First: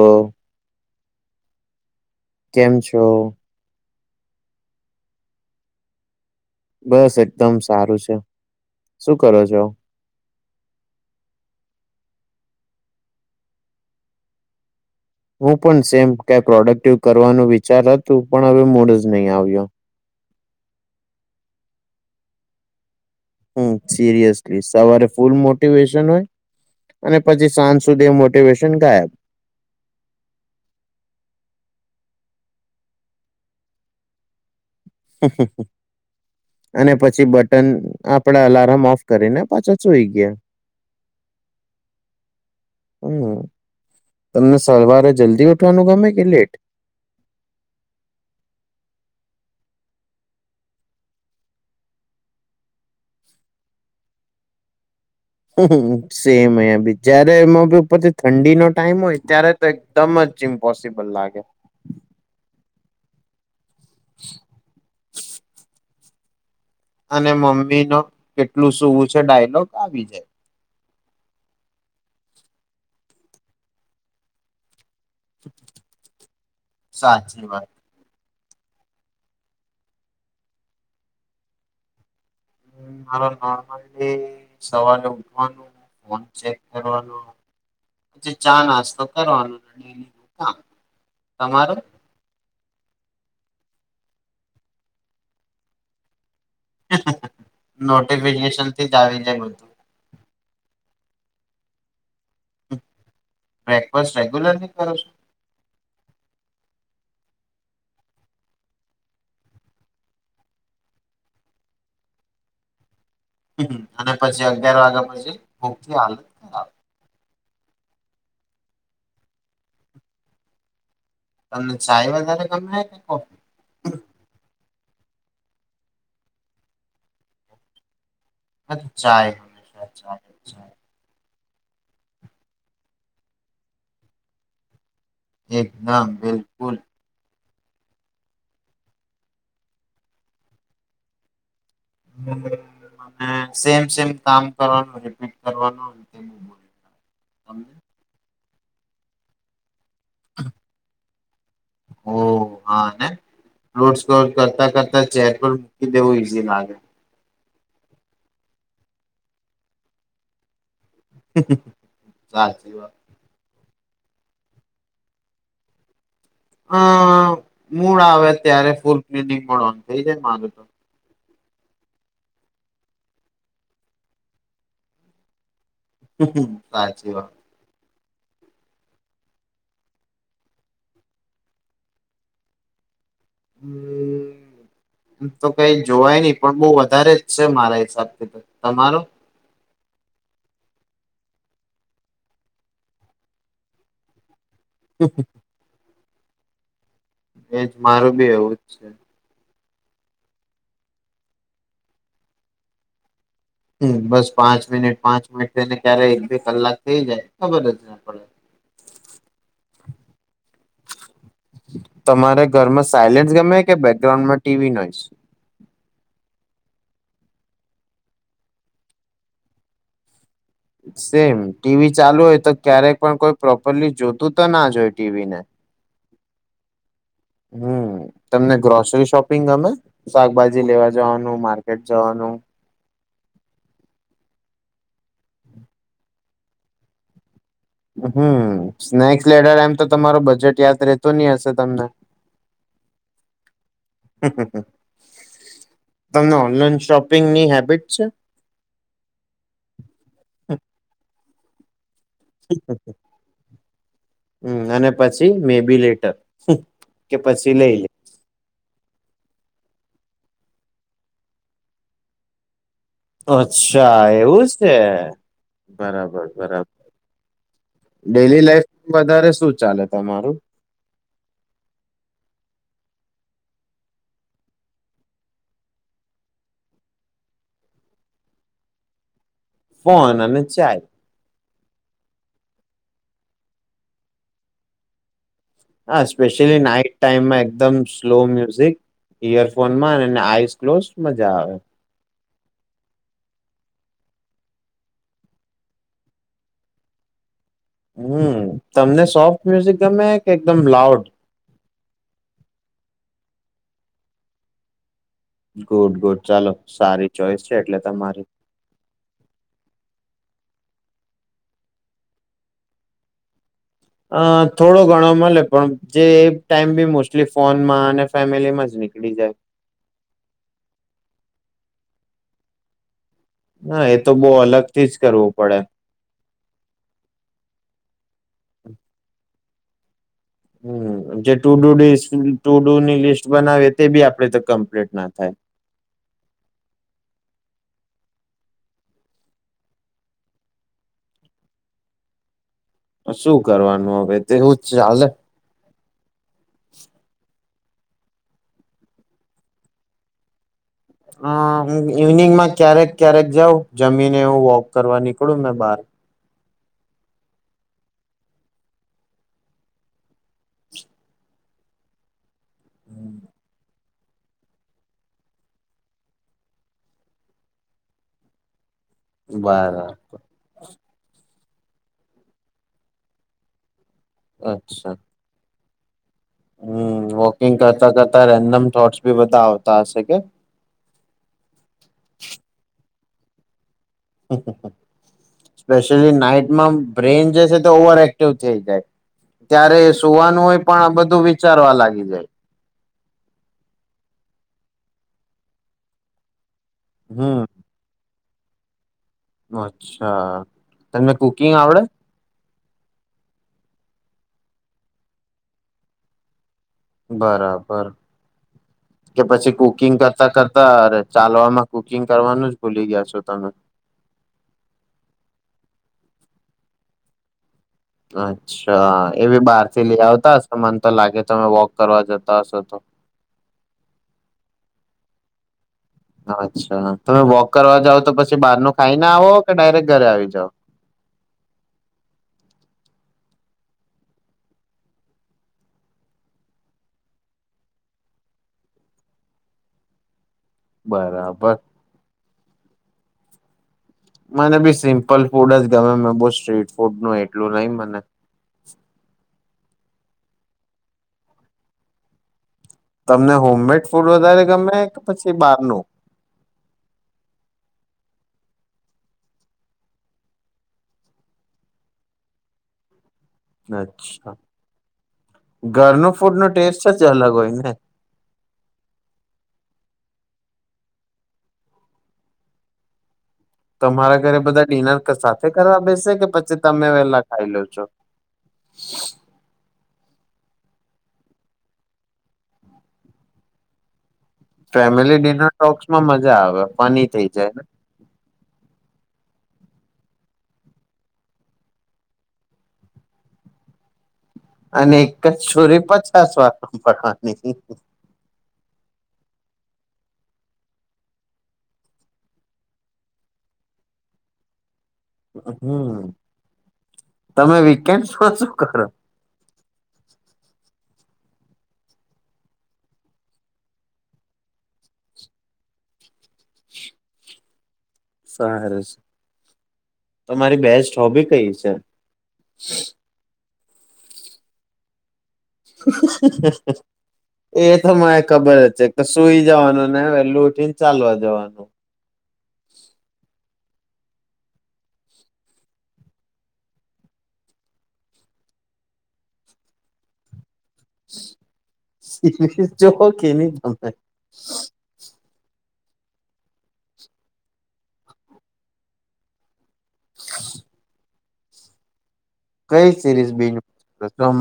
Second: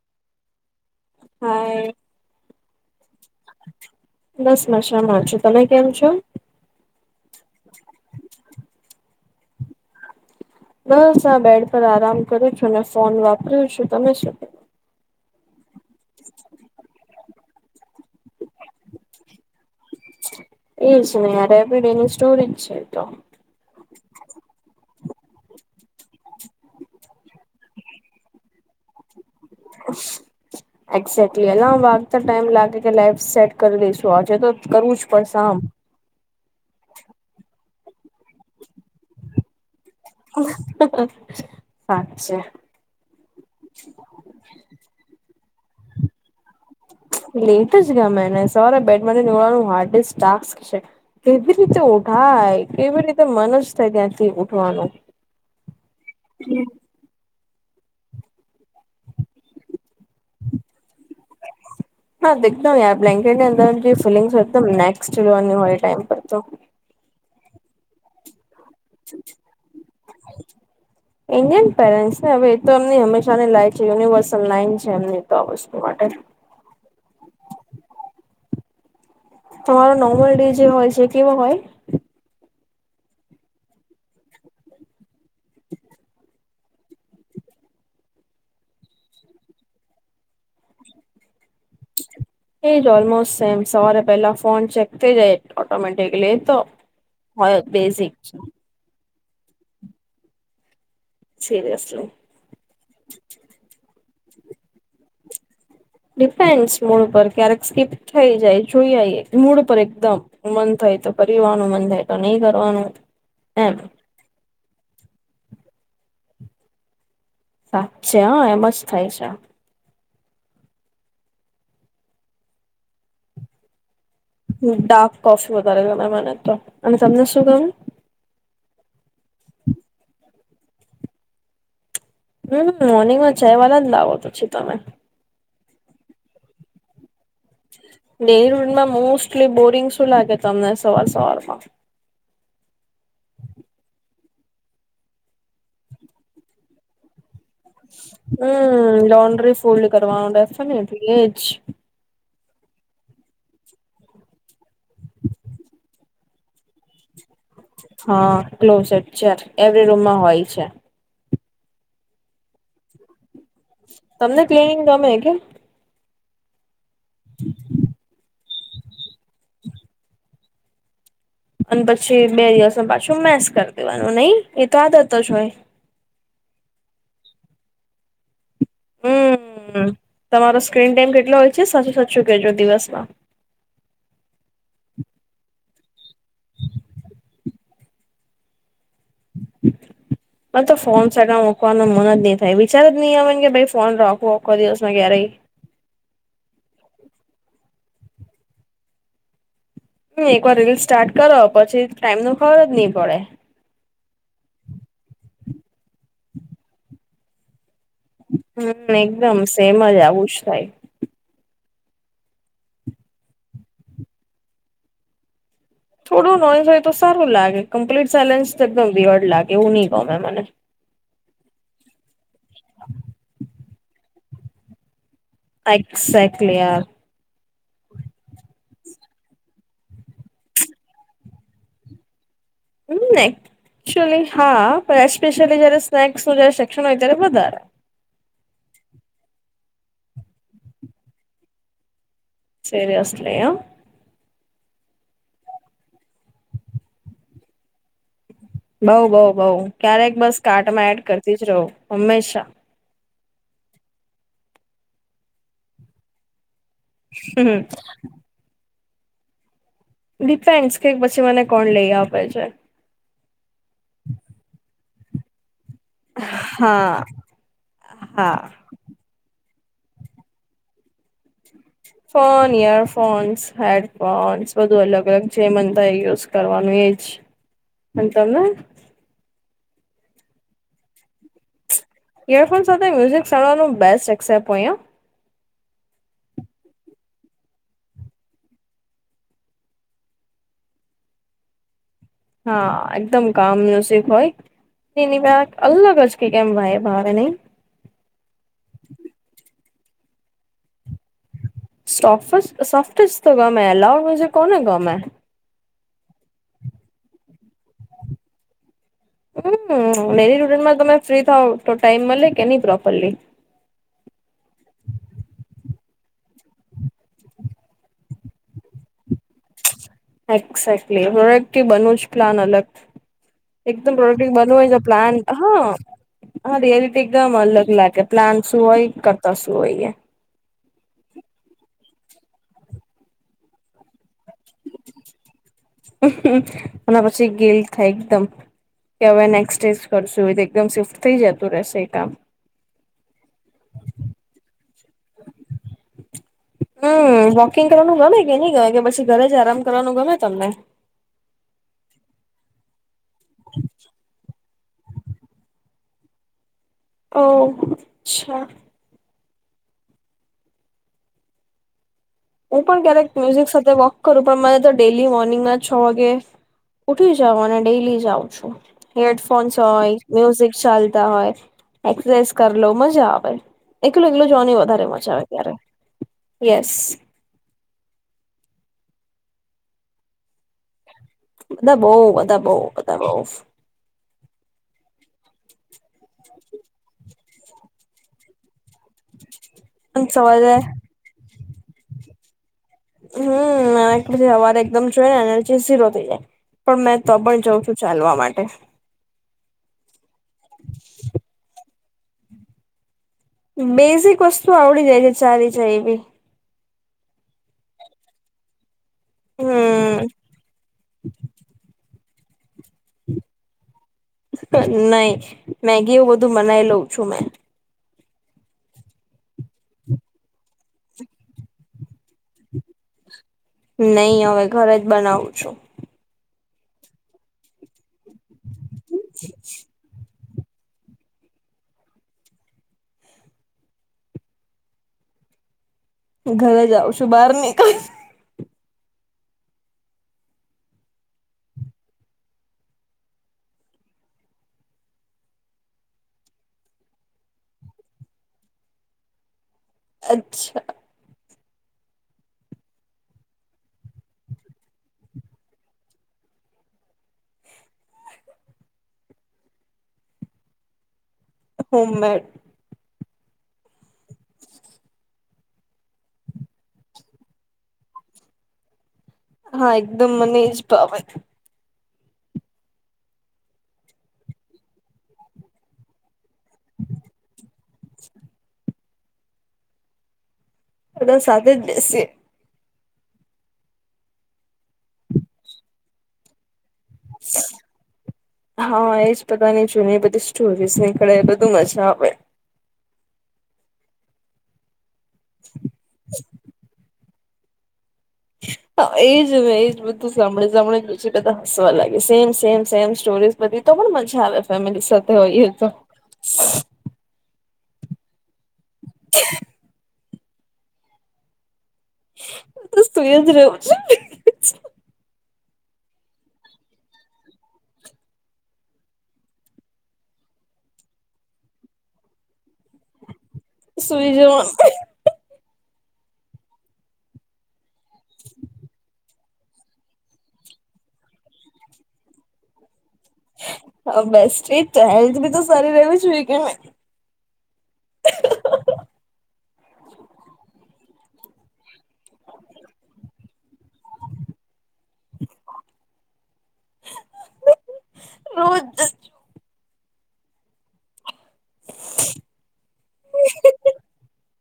હ. હાય. કેમ છો? બસ મશામાં છું. તમે કેમ છો? બસ એકદમ સારું છે. શું કરો છો બસ આ બેડ પર આરામ કરું છું. અને ફોન વાપર છું તમે શું? હું. પણ સેમ કય પ્રોડક્ટિવ કરવાનો વિચાર હતું પણ હવે મૂડ જ નહીં આવ્યો એજ નેય રેપીડીની સ્ટોરીજ છે તો હમ સિરિયસલી સવારે ફૂલ મોટિવેશન હોય અને પછી સાંજ સુધી મોટિવેશન ગાયબ એક્ઝેકલી અલામ વાગતા ટાઈમ લાગે કે લાઈફ સેટ કરી દઈશું આજે તો કરવું જ પડશે આમ અને પછી બટન આપડે અલાર્મ ઓફ કરીને પાછો સુઈ ગયા સાચે હમ્મા તમને સલવારે જલ્દી ઠવાનું ગમે કે લેટ? લેટ જ ગમેને સવારે બેડ [unintelligible] જોવાનું હાર્ડિસ્ક ટાસ્ક છે. કેવી રીતે ઉઠાય કેવી રીતે મન જ થાય ત્યાંથી ઉઠવાનું. હમ્મ સેમ મે બી જયારે એમાં ઉપરથી ઠંડીનો ટાઈમ હોય ત્યારે તે એકદમ જ ઇમ્પોસિબલ લાગે. હા દેખતો [unintelligible] બ્લાંકેટ ની અંદર નીફીલિંગ્સ કદમ નેસ્ટલેવલની હોયએ ટાઈમ તો. અને મમ્મી નો કેટલું સૂવું છે ડાયલોગ આવી જાય. ઇન્ડિયન પેરેન્ટસ ને હવે એ તો એમની હંમેશાની લાઇન યુનિવર્સલ લાઈન જેમની તો આ વસ્તુ માટે. સાચી વાત તમારો નોમલ ડે જે હોય છે કેવા હોય? હ મારો નોર્મલી સવારે ઉઠવાનું ફોન ચેક કરવાનો પછી ચા- નાસ્તો કરવાનો. તમારો? એજ ઓલમોસ્ટ સેમ સવારે પહેલા ફોન ચેક થઈ જાય ઓટોમેટિકલી તો નોટિફિકેશન [unintelligible] થી આવી જાય બધું. સીરિયસલી. બસ રેગ્યુલરની કરો છો? ડિફેન્ડ મૂળ પર ક્યારેક સ્કીપ થઈ જાય જોઈ આ મૂડ પર એકદમ, મન થાય તો કરીનું મન થાય તો નહીં કરવાનું. એમ અને પછી અગિયાર વાગ્યા પછી? હાલ. [unintelligible] સાચે હા એમ જ થાય છે. તમને ચાય વધારે ગમે કે કોફી? ડાર્ક કોફી વધારે ગણ મને તો, અને તમને શું કહ્યું? અ ચાય હમેશા ચાય. ચાય. હમ મોર્નિંગમા ચાય વાલા લાવોતો છો તમે. એકદમ બિલકુલ. ડેડમાં [unintelligible] મોસ્ટલી સેમ સમ કામ કરવાનું રિપીટ કરવાનું, બોલી [unintelligible] હમ લોન્ડ્રી ફોલ્ડ કરવાઉન્ડ ના છે ને એટલે એ [unintelligible] ઓ હા ને, લોડ સ્કોર કરતા કરતા ચેર પણ મૂકી દેવું ઈઝી લાગે. હા કલોઝટ છે એવરી રૂમમાં હોય છે. [unintelligible] સાચી વાત. તમને ક્લીિનિંગ ગમે કે? હ મૂળ આવેત ત્યારે ફૂલ ક્નિંગ મળવાનું થઈ જાય મારું તો. અને પછી બે દિવસ પાછું મેસ કરી દેવાનું નહી, એ તો આદત જ હોય. [unintelligible] સાચી વાત. હમ હમ તમારો સ્ક્રીન ટાઈમ કેટલો હોય છે સાચું સાચું કેજો દિવસમાં? હમ એમ તો કઈ જોવાય નહી પણ બો વધારે જ છે મારા હિસાબથી તો, તમારો? મેં તો ફોન સગા મુકવાનું મન જ નહી થાય વિચાર જ નહી આવે કે ભાઈ ફોન રોકવો કો દિવસ હુંયા રહી. એજ મારું બી એવું જ છે. હમ એકવાર રીલ સ્ટાર્ટ કરો પછી ટાઈમ નું ખબર જ નહી પડે. હમ બસ પાંચ મિનિટ પાંચ મિનિટ થઈને ક્યારે એક બે કલાક થઇ જાય, ખબર જ પડે હમ એકદમ સેમ. મજા આવું જ થાય. તમારે ઘરમાં સાઈલેન્ટસ ગમે કે બેકગ્રાઉન્ડમાં ટીવી નોઇસ? થોડું નોઈઝ હોય તો સારું લાગે કમ્પ્લીટ સાયલેન્સ તો એકદમ વિર્ડ લાગે એવું નહી ગમે મને. સેમ ટીવી ચાલુ હોય તો ક્યારેક પણ કોઈ પ્રો ભલી જોતું તો ના જોઈ. સાસ. કલિયાાર. હમ. તમને ગ્રોસરી શોપિંગ ગમે? શાકભાજી લેવા જવાનું માર્કેટ જવાનું? નઈ અક્ટયુઅલી હા, એપેશયલી જયારે સ્નેક્સ ન જ સેક્શન હોય ત્યારે વધારે. હમ સ્નેક્સ લેડર એમ તો તમારો બજેટ યાદ રહેતો નહી હશે તમને. સરી અસ લયા. હમ હમ! તમને ઓનલાઈન શોપિંગની હેબિટ છે? બઉ-બઉ-બઉ ક્યારેક બસ કાર્ટમાં એડ કરતી જ રહું હંમેશા. હમ્મ અને પછી મેબીલેટર. કે હમ પછી લઈ લે. ડિપેન્ડસ કે પછી મને કોણ લઈ આપે છે. અચ્છા એવું છે. બરાબર બરાબર હા ડેલી હા. લાઈફ વધારેમાં તારે શું ચાલે તમારું? ફોન, ઈયરફોન્સ, હેડફોન્સ બધું અલગ અલગ જે મન થાય એ યુઝ કરવાનું એજ. અને તમે? ફોન અને ચાય. ઈયરફોન સાથે મ્યુઝિક સાંભળવાનું બેસ્ટ એસેપ હોય અ. હા સ્પેશ્યલી નાઈટ ટાઈમમાં એકદમ સ્લો મ્યુઝિક, ઈયરફોનમાં અને આઈ ક્લોસ મજા આવે. હા એકદમ કામ મ્યુઝિક હોય તેની અલગ જ કે કેમ વાઈબ આવે નહી? તમે કે એકદમ લાઉડ સફ સોફ્ટ તો ગમે અલાવડ મુજ કોન ગમે? ગુડ ગુડ ચાલો સારી ચોઈસ. છે એટલે તમારી હમ મેરી રૂડનમાં તમે ફ્રી થાવ તો ટાઈમ મળે કે નહી પ્રોપરલી? અહ થોડો ઘણો મળે, પણ જે ટાઈમ બી મોસ્ટલી ફોનમાં અને ફેમિલીમાં જ ની એક્સેટલી હ કી બનું જ પ્લાન અલગ. હા એકદમ એ તો પ્રોડક્ટિવ બહુ બનવું અલગ હોય થી જ પ્લાન કરવું પડે હા-હા રિયાલિટી એકદમ અલગ લાગે પ્લાન શું હોય કરતાં શું હોય. [unintelligible] હમ્મ જે ટુ ડુ ડી સ ટુ ડુ ની લિસ્ટ બનાવે તે બી આપડે તે કમ્પ્લીટ ના થાય. અને પછી ગિલ્ટ થાય એકદમ, કે હવે નેક્સ્ટેજ કરશું એકદમ શિફ્ટ થઇ જતું રેશે એ કામ. શું કરવાનું હવે તેવું જ ચાલે. હમ્મ. વોકિંગ કરવાનું ગમે કે નહી ગમે કે પછી ઘરે જ આરામ કરવાનું ગમે તમને? હા હું ઇવનિંગમાં ક્યારેક ક્યારેક જાઉ જમીને એવું વોક કરવા નીકળું મેં બાર. ઓ અચ્છા. હું પણ ક્યારેક મ્યુઝિક સાથે વોક કરું પણ મારે તો ડેલી મોર્નિંગમાં છ વાગે ઉઠી જાવ અને ડેલી જાઉ છું. હેડફોન્સ બરાબર હોય, મ્યુઝિક ચાલ હોય એક્ઝેસ કર લઉં મજા આવે. એકલો એકલો જોવાની વધારે અચ્છા મજા આવે ત્યારે. યેસ. કિંગ કરતા કરતા રેન્ડમ થોટસ બી બધા આવતા હશે કે? બધા બહું-બધા બહું-બધા બઉ. સ્પેશ્યલી નાઈટમાં બ્રેન જે છે તો ઓવર એક્ટિવ થઈ જાય. ત્યારે સુવાનું સવારે હોય પણ આ બધું વિ ઉચારવા લાગી જાય. હમ પછી હવાર એકદમ જોએ ને એજી સીરો થઇ જાય. પણ મેં તો પણ હમ જાઉં છું ચાલવા માટે. [inaudible] અચ્છા તને કુકિંગ આવડે. બેઝિક વસ્તુ આવડી જાય છે ચાલી જાય એવી. બરાબર. કે પછી કુકિંગ હમ કરતા કરતા અ ચાલવામાં કુ બુકિંગ કરવાનું જ ભૂલી ગયા છો તમે. નહી મેગીઓ બધું બનાવી લઉં છું મેં. અચ્છા એ બી બહાર થી લઈ આવતા હશે મન તો લાગે તમે વોક કરવા જતા હશો તો. નહી હવે ઘરે જ બનાવું છું. અચ્છા તમે વોક કરવા જાવ. તો પછી બહારનું ખાઈને આવો કે ડાયરેક્ટ ઘરે આવી જ ઘરે જાઉ છું, બહાર નીકળ. બરાબર. મને બી સિમ્પલ ફૂડ જ ગમે, મે બો સ્ટ્રીટ ફૂડનું એટલું નહીં મને. અચ્છા. તમને હોમ મેડ ફૂડ વધારે ગમે કે પછી બારનું? Home made. અચ્છા. ઘરનું ફૂડનો ટેસ્ટ જ અલગ હોય ને! હા, એકદમ મને એજ ભાવે. તમારા ઘરે બધા ડિનર ક સાથે કરવા બેસે, કે પછી તમે વેલા ખાઈ લો છો? બધા સાથે જ બેસીએ. ફેમિલી ડિનર ટોક્સમાં મજા આવે. ફની થઈ જાય. હા, એજ બધાની જૂની એ બધી સ્ટોરીઝ નીકળે, એ બધું મજા આવે. અનેક એક જ સ્ટોરી પચાસ વાર હાંભળવાની. હા, એજ એજ, બધું સાંભળી બધા હસવા લાગે સેમ સેમ સેમ સ્ટોરી બધી. તો પણ મજા આવે ફેમિલી સાથે. તો એ તો. હમ તમે વીકેન્ડ શું છો. કખરા. હું તો સુઈ જ રહવું છ. સારું છે તમારી બેસ્ટ હોબી કઈ છે. સુઈ જોવા. એ તો મને ખબર જ છે કે સુઈ જવાનું ને હવે લૂટીને ચાલવા જવાનું. હ બેસ્ટ એ હેલ્થ બી તો સારી રવી જો કે જો હો કે ન બ થાય. રોજ [inaudible] [inaudible] કઈ સિરીઝ બીજ હમણાં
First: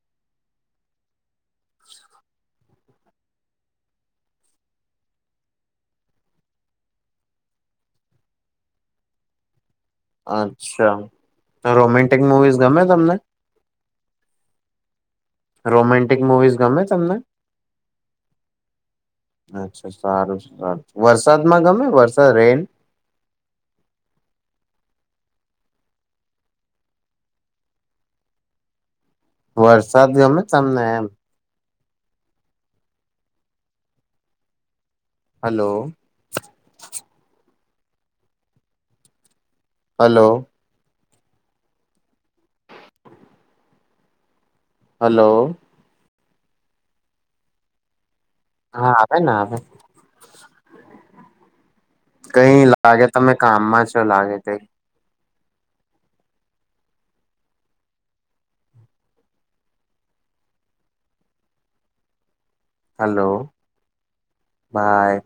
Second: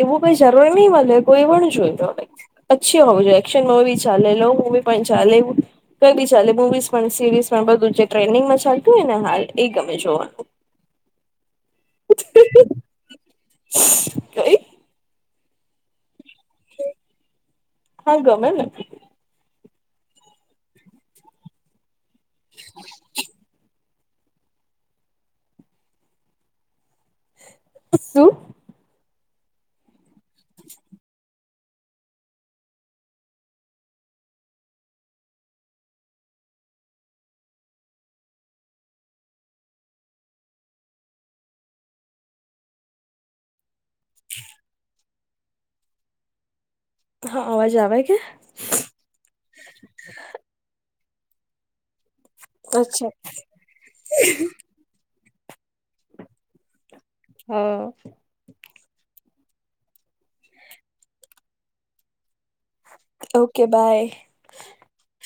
એવુંઈ જરૂર નહી મળે કોઈ પણ જોઈ લો પચ્છી હોવ જોઈએ એક્શન મવી ચાલેલો મવી પણ ચાલે એ ક બી ચાલે મવીઝ પણ સિરીઝ પણ બધું ટ્રેન્ડિંગમાં ચાલતું હોય ને હા. એ ગમે જોવાનું અચ્છા રોમેન્ટિક મુવીઝ ગમે તમને? કય રોમાન્ટ ગમે તમને. હા ગમે ને અચ્છા સારું સારું વરસાદમાં ગમે વરસાદ સરેન. શું? વરસાદ ગમે તમને એમ. હલો. હલો. હલો. હા, અવાજ આવે કે? હા આવે ને આવે કંઈ લાગે અચ્છા તમે કામમાં છો લાગે કંઈ. હા. Hello, okay bye by.